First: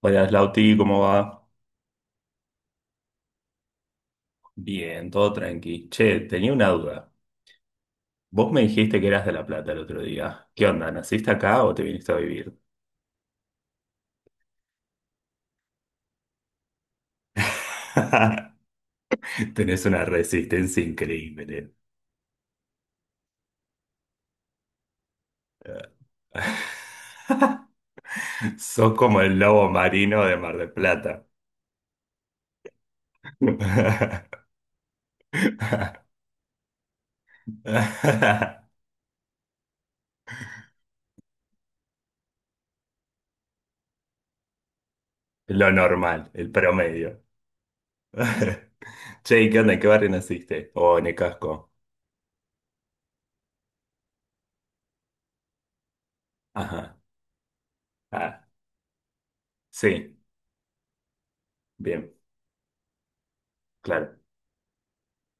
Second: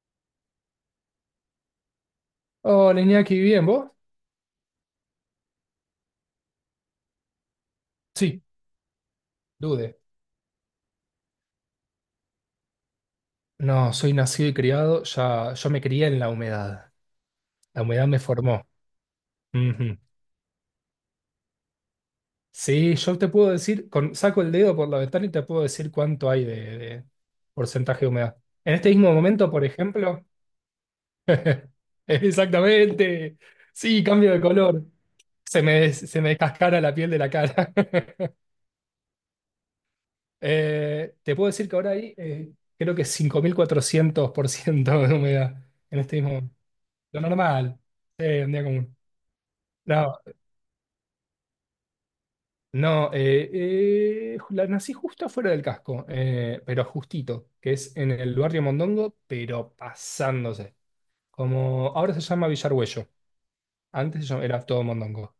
Hola, Slauti, ¿cómo va? Hola Iñaki, ¿bien vos? Bien, todo tranqui. Che, tenía una duda. Sí, Vos me dijiste que eras de La Plata el Dude. otro día. ¿Qué onda? ¿Naciste acá o te viniste a vivir? No, soy nacido y criado, ya, yo me crié en la humedad. La humedad me formó. Tenés Ujú. una resistencia increíble. Sí, yo te puedo decir, con, saco el dedo por la ventana y te puedo decir cuánto hay de porcentaje de humedad. En este Sos mismo como el momento, por lobo marino ejemplo, de Mar del Plata. exactamente. Sí, cambio de color. Se me, des- se me descascara la piel de la cara. Te puedo decir que ahora hay, creo que 5.400% de humedad Lo en este normal, el mismo. Lo promedio. normal. Sí, un día común. Che, ¿y qué onda? ¿En qué barrio No, naciste? O en el casco. no, la nací justo afuera del casco, pero Ajá. justito, que es en el Ah, barrio Mondongo, pero sí. pasándose. Como Bien, ahora se llama Villargüello, claro, antes era todo Mondongo.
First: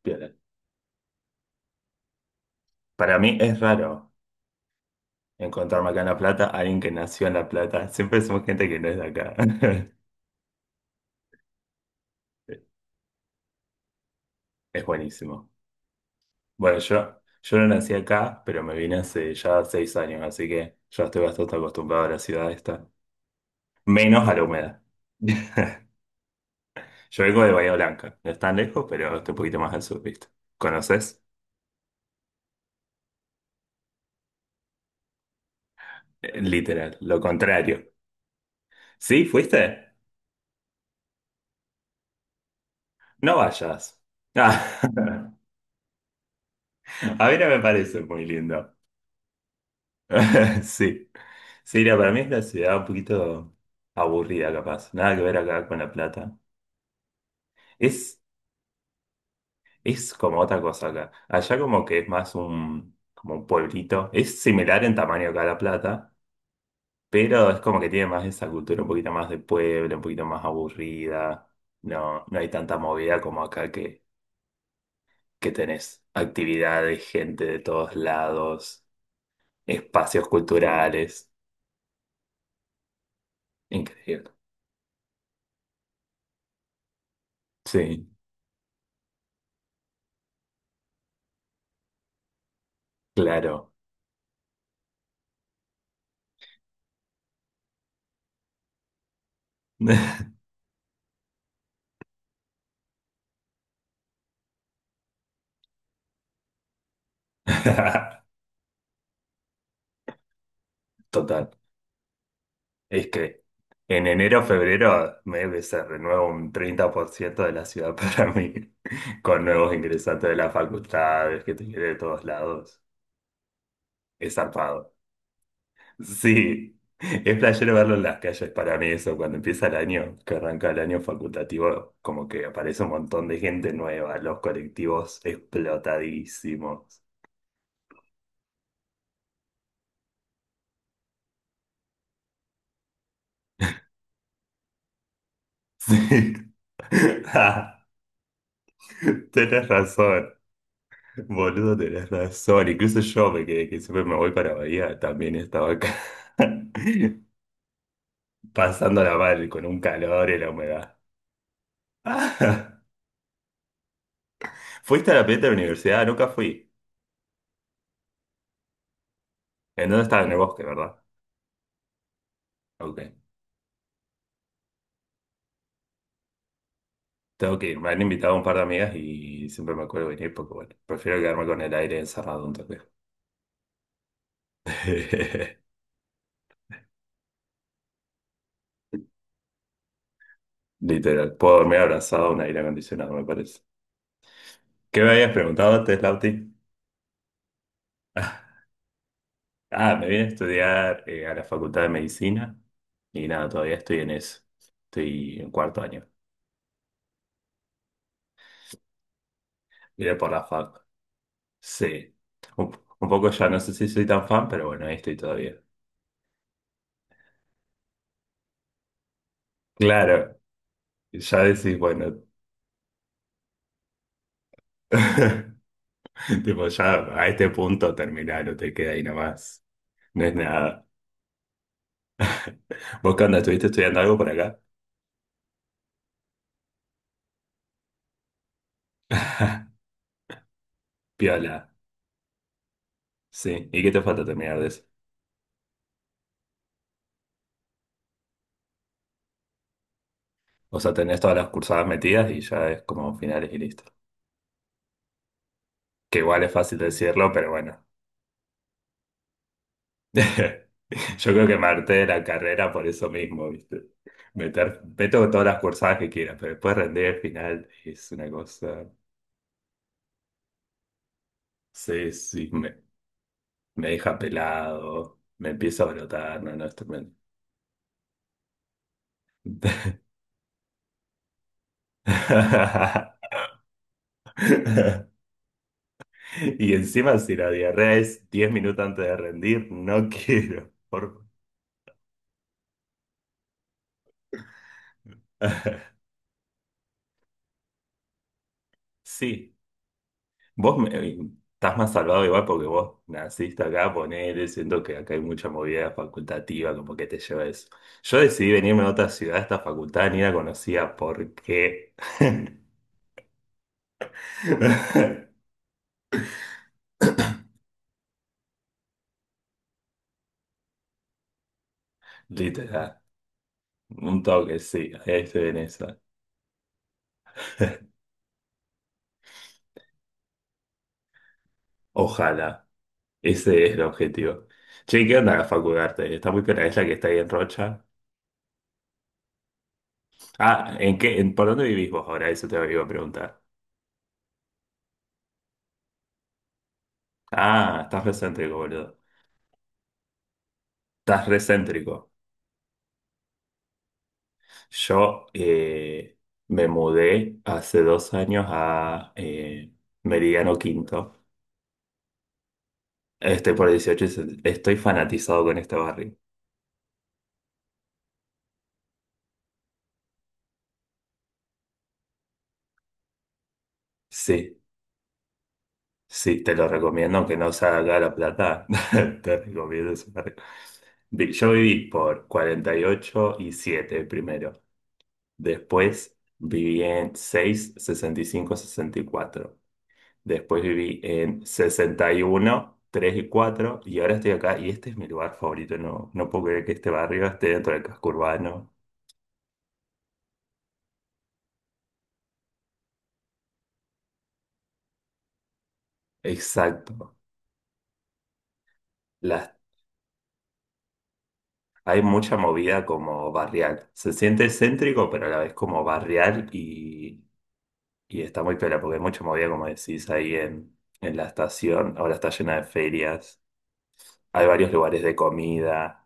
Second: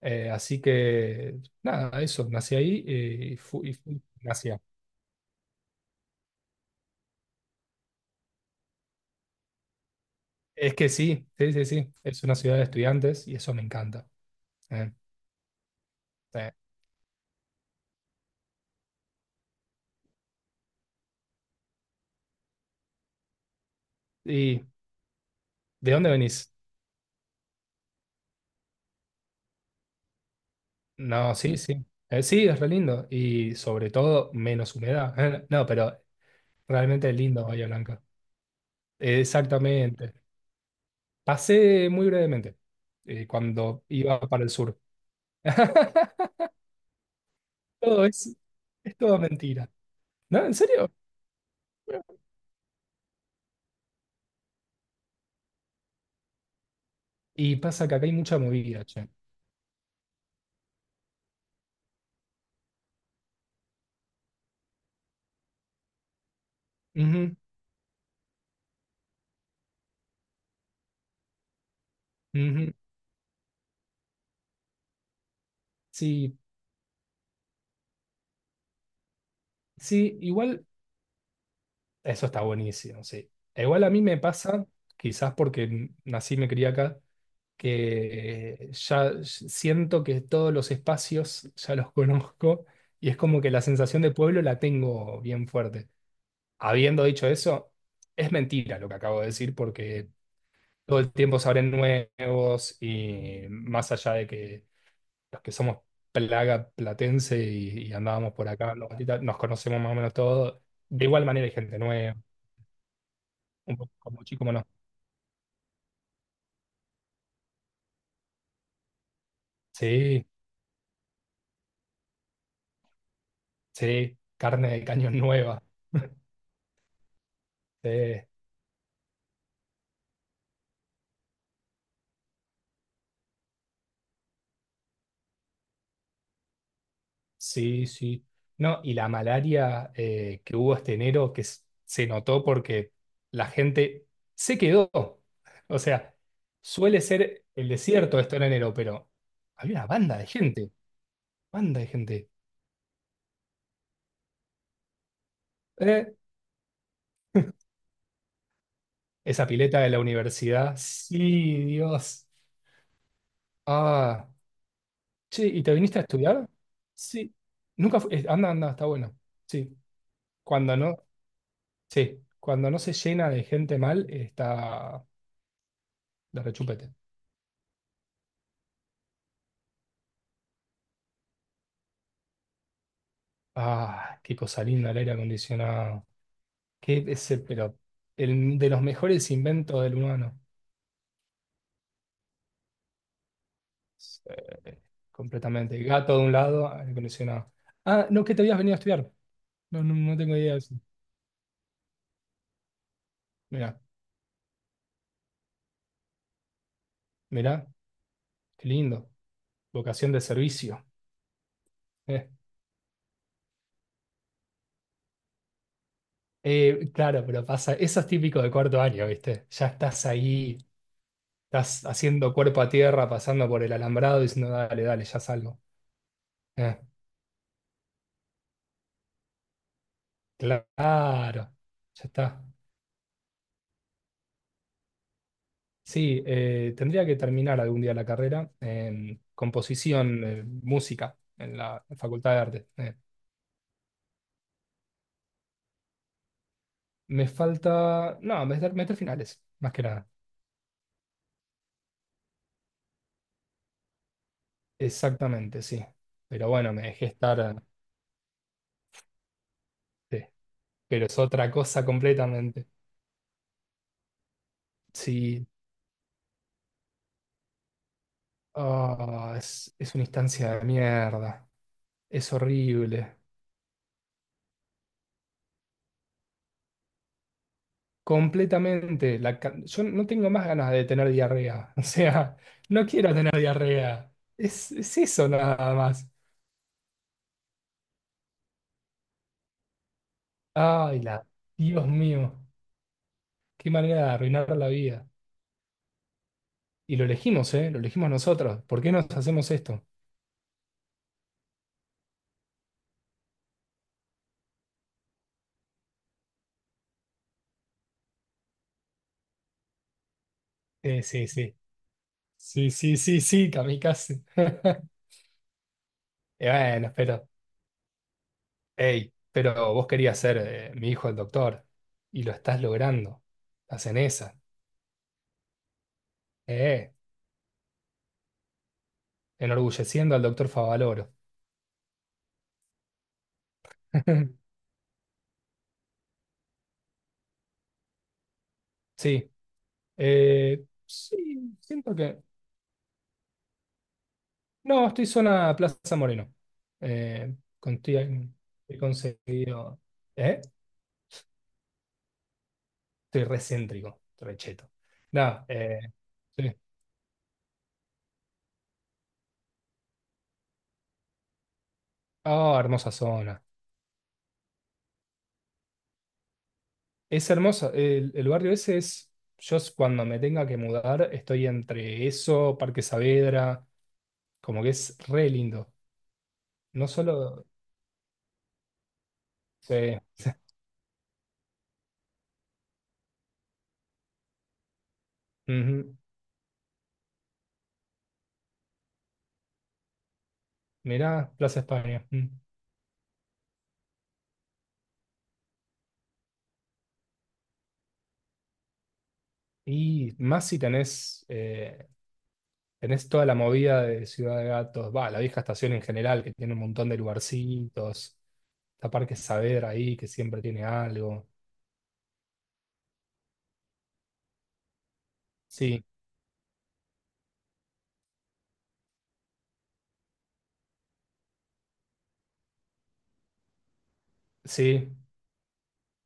Bien. Así que, nada, eso, nací ahí Para y mí es fui, raro nací ahí. encontrarme acá en La Plata a alguien que nació en La Plata. Siempre somos gente que no es de acá. Es que sí, sí, sí, sí, es una ciudad de estudiantes y eso me encanta. Es Eh, buenísimo. eh. Bueno, yo no nací acá, pero me vine hace ya 6 años, así que ya estoy bastante acostumbrado a la ciudad esta. Menos a la ¿Y humedad. de dónde venís? Yo vengo de Bahía Blanca. No es tan lejos, pero estoy un poquito más al sur, ¿viste? ¿Conoces? No, sí, sí. Sí, es re lindo. Y sobre todo, menos humedad. No, pero Literal, realmente es lo lindo Bahía contrario. Blanca. ¿Sí? ¿Fuiste? Exactamente. Pasé muy brevemente No cuando vayas. iba para el Ah, sur. a mí no me parece Todo muy es, lindo. es todo mentira. ¿No? ¿En serio? Sí. Sí, mira, para mí es una ciudad un poquito aburrida, capaz. Nada que ver acá con La Plata. Y pasa que acá hay Es, mucha movida, che. es como otra cosa acá. Allá como que es más un, como un pueblito. Es similar en tamaño acá a La Plata, Ujú, pero es como que tiene más esa cultura un poquito más de pueblo, un poquito más aburrida. No, no hay ujú. tanta movida como acá que tenés Sí, actividades, gente de todos lados, sí, espacios igual culturales. eso está buenísimo, sí. e igual a mí me Increíble. pasa, quizás porque nací y me crié acá, Sí, que ya siento que todos los espacios ya los conozco y es como que la claro. sensación de pueblo la tengo bien fuerte. Habiendo dicho eso, es mentira lo que acabo de decir porque todo el tiempo se abren nuevos y más allá de que los que somos plaga platense y andábamos por acá, los gatitas, nos conocemos más o menos todos, de igual manera Total. hay gente nueva, Es que un poco en como chico, enero, como no. febrero, me se renueva un 30% de la ciudad para mí, con nuevos Sí, ingresantes de las facultades, que te quiere de todos lados. sí, Es carne de zarpado. cañón nueva. Sí, es playero Sí. verlo en las calles para mí eso, cuando empieza el año, que arranca el año facultativo, como que aparece un montón de gente nueva, los colectivos explotadísimos. Sí, sí. No, y la malaria que hubo este enero, que se notó porque la gente se quedó. O sea, Sí. suele ser el Ah, desierto esto en enero, pero tenés había una banda de razón. gente, Boludo, banda de tenés gente. razón. Incluso yo me que siempre me voy para Bahía, también estaba acá Eh, pasándola Esa mal con un pileta de la calor y la universidad, humedad. sí, Dios. Ah, ¿Fuiste a la pileta che, de la ¿y te viniste a universidad? Nunca estudiar? fui. Sí. Nunca fu- Anda, anda, está bueno. Sí. ¿En dónde estaba? En el bosque, Cuando ¿verdad? no, sí, cuando no se Ok. llena de gente mal, está de rechupete. Tengo que ir. Me han invitado un par de amigas y siempre me acuerdo venir porque, bueno, prefiero quedarme con el aire encerrado un toque. Ah, qué cosa linda el aire acondicionado. Qué es el, pero el, de los mejores inventos del humano. Literal. Puedo dormir abrazado a un aire acondicionado, me parece. Sí, ¿Qué me habías preguntado completamente. antes, Gato de un Lauti? lado, aire acondicionado. Ah, no, que te habías venido a estudiar. No, no, Ah, me no vine a tengo idea de eso. estudiar a la Facultad de Medicina y nada, todavía Mirá, estoy en eso. Estoy en cuarto año. mirá, qué lindo. Vocación Miré de por la fac. servicio. Sí. Eh, Un, un poco ya, no sé si soy tan fan, pero bueno, ahí estoy todavía. Claro, pero pasa, eso es típico de cuarto año, ¿viste? Ya estás Claro, ahí, ya decís, estás bueno, haciendo cuerpo a tierra, pasando por el alambrado, diciendo, dale, dale, ya salgo. tipo, Eh, ya a este punto terminaron, te queda ahí nomás. No es nada. claro, ya está. ¿Vos qué onda? ¿Estuviste estudiando algo por acá? Sí, tendría que terminar algún día la carrera en composición, música, Piola. en la Facultad de Arte. Sí. ¿Y qué te falta terminar de eso? Me falta, no, meter finales, más que nada. O sea, tenés todas las cursadas metidas y ya es como finales y listo. Exactamente, sí. Que igual Pero es bueno, fácil me dejé decirlo, estar, pero bueno. sí. Pero es Yo creo otra que me cosa harté de la completamente. carrera por eso mismo, ¿viste? Meter, meto todas Sí, las cursadas que quieras, pero después rendir al final es una cosa. ah, es una instancia de mierda. Sí, Es sí, me, horrible. me deja pelado, me empiezo a brotar, no, no, es tremendo. Completamente. Yo no tengo más ganas de tener diarrea. O sea, no quiero tener diarrea. Es eso nada más. Y encima, si la diarrea es 10 minutos antes de rendir, no quiero. Ay, Por... Dios mío, qué manera de arruinar la vida. favor. Y lo elegimos, ¿eh? Lo elegimos nosotros. ¿Por qué nos hacemos Sí. esto? Vos me- eh, Estás más salvado igual porque vos naciste acá, ponele, siento que acá hay mucha movida facultativa, como que te lleva eso. Yo decidí venirme a otra ciudad, esta facultad ni la conocía, Sí, ¿por sí. qué? Sí, sí, sí, sí, kamikaze. Y bueno, pero, hey, pero vos querías ser mi hijo el doctor y lo estás Literal, logrando. Estás en un esa. toque, sí, ahí estoy en esa. Eh, enorgulleciendo al doctor Favaloro. Ojalá, ese es el objetivo. Che, ¿qué onda la facultad? Está muy piola, es la que está ahí en Rocha. Sí, ¿ Por sí, dónde vivís siento vos que. ahora? Eso te iba a preguntar. No, estoy zona Plaza Moreno. Eh, con- Ah, estás estoy- recéntrico, He boludo. conseguido. ¿Eh? Estás recéntrico. Estoy recéntrico, recheto. Yo Nada, sí. Me mudé hace 2 años a Meridiano Quinto. Ah, hermosa zona. Estoy por 18, y estoy fanatizado con este barrio. Es hermosa. El barrio ese es. Cuando me tenga que mudar, estoy entre eso, Parque Saavedra. Sí, Como que es re lindo. sí, te lo No recomiendo, aunque solo. no sea acá de La Plata, te Sí. recomiendo ese barrio. Yo viví por 48 y 7 primero. Ujú. Después viví en 6 65 y 64. Después viví Mirá, en Plaza España. sesenta y Mm. uno 3 y 4 y ahora estoy acá y este es mi lugar favorito. No, no puedo creer que este barrio esté dentro del casco urbano. Y más si tenés, tenés toda la movida de Ciudad de Gatos, va, la vieja estación en general, que tiene un montón de Exacto. lugarcitos. Está Parque Las, Saavedra ahí, que siempre tiene algo. Hay mucha movida como barrial. Se siente céntrico, pero a la vez como Sí, barrial y está muy piola porque hay mucha movida, como decís, ahí en la estación. Ahora está llena de ferias. Hay varios sí. lugares de comida.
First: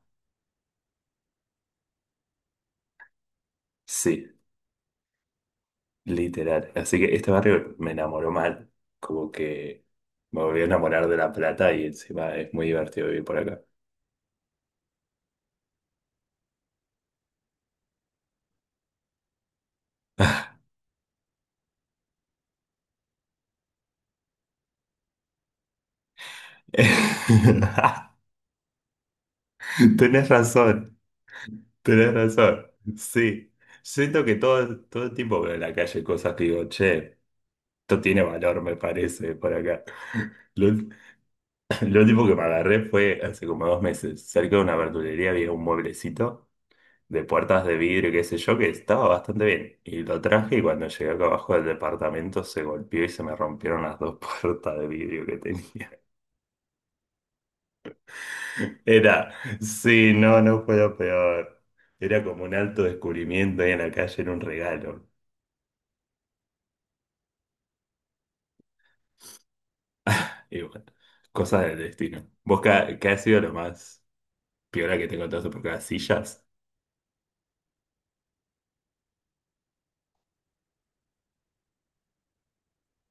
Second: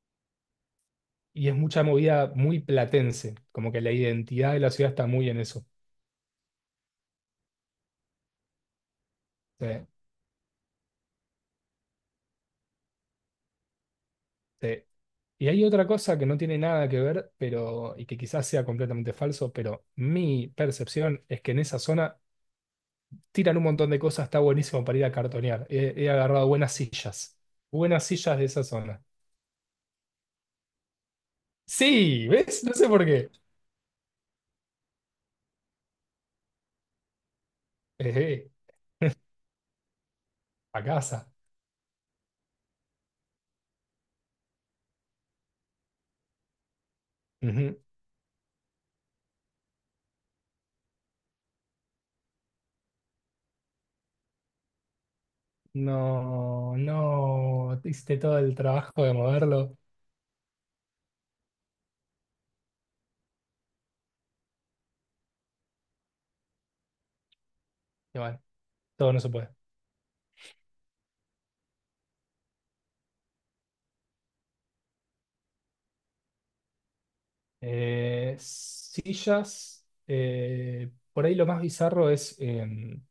Y es mucha movida muy platense, como que la Sí, identidad de la ciudad está muy en eso. Literal. Así que este barrio me enamoró mal. Como que Sí, me volví a enamorar de La Plata y encima es muy divertido vivir por acá. sí. Y hay otra cosa que no tiene nada que ver, pero, y que quizás sea completamente falso, pero mi percepción es que en esa zona tiran un montón de cosas, está buenísimo para ir a cartonear. He agarrado buenas sillas de esa zona. Tenés razón, tenés Sí, ¿ves? razón. No sé por qué. Sí. Siento que todo, todo el tiempo veo en la calle cosas que digo, che, esto tiene Ejé, valor, me parece, por acá. Lo, a casa. lo último que me agarré fue hace como 2 meses. Cerca de una verdulería había un mueblecito de puertas de Ujú. vidrio, qué sé yo, que estaba bastante bien. Y lo traje y cuando llegué acá abajo del departamento se golpeó y se me rompieron las dos puertas de vidrio que tenía. No, no, te hiciste todo el trabajo de Era, moverlo. sí, no, no fue lo peor. Era como un alto descubrimiento ahí en la calle, era un regalo. Y bueno, todo no se puede. Y bueno, cosas del destino. ¿Vos qué ha sido lo más peor que te encontraste por acá? ¿Sillas? Sillas. Por ahí lo más bizarro es,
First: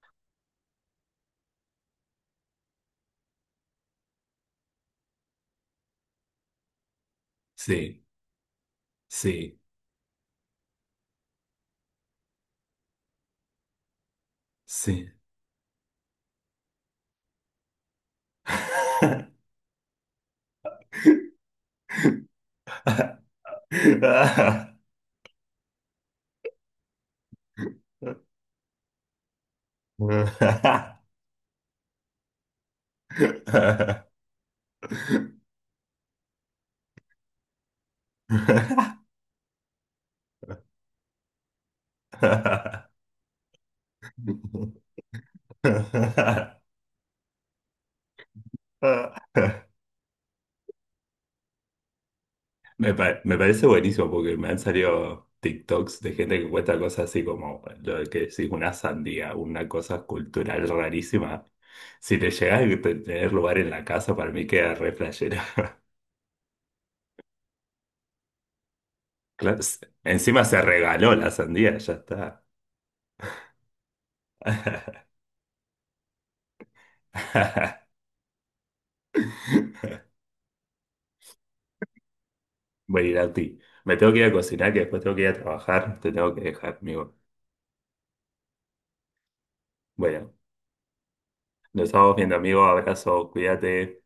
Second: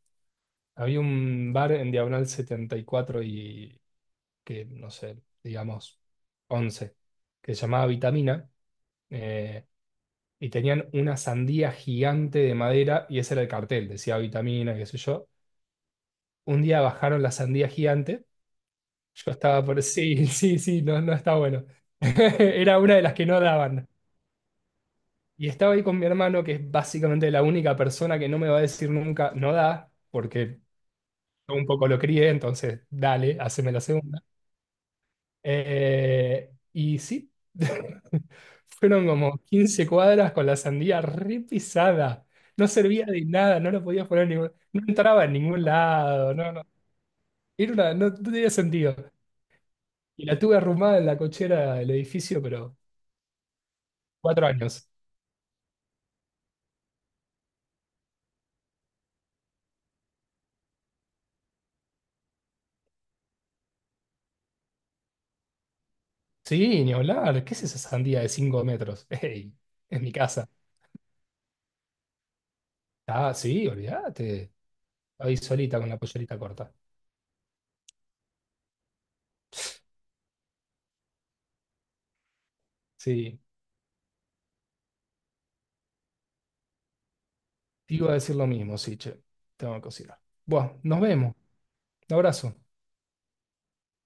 había un bar en Diagonal 74 y que, no sé, digamos, 11, que se llamaba Sí, Vitamina. sí, eh, y tenían una sandía gigante de madera y ese era el cartel, decía Vitamina, qué sé sí. yo. Un día bajaron la sandía gigante. Yo estaba por... Sí, sí, sí, no, no está bueno. Era una de las que no daban. Y estaba ahí con mi hermano, que es básicamente la única persona que no me va a decir nunca, no da, porque yo un poco lo crié, entonces dale, haceme la segunda. Y sí, fueron como 15 cuadras con la sandía re pisada. No servía de nada, no lo podías poner en ningún... No entraba en ningún lado, no, no. No tenía sentido. Y la tuve arrumada en la cochera del edificio, pero Me parece buenísimo porque 4 me han años. salido TikToks de gente que cuesta cosas así como lo que decís, una sandía, una cosa cultural rarísima. Si te llegas a tener lugar en la casa, para mí queda re flashero. Sí, ni hablar. ¿Qué es esa sandía de 5 metros? ¡Ey! Claro, Es mi encima casa. se regaló la sandía, ya está. Ah, sí, olvídate. Ahí solita con la pollerita corta. Voy a ir a Sí, ti. Me tengo que ir a cocinar, que después tengo que ir a trabajar. Te tengo que dejar, amigo. te iba a decir lo mismo, sí, che. Tengo que cocinar. Bueno, Bueno, nos vemos. nos Un estamos viendo, abrazo. amigo. Abrazo, cuídate.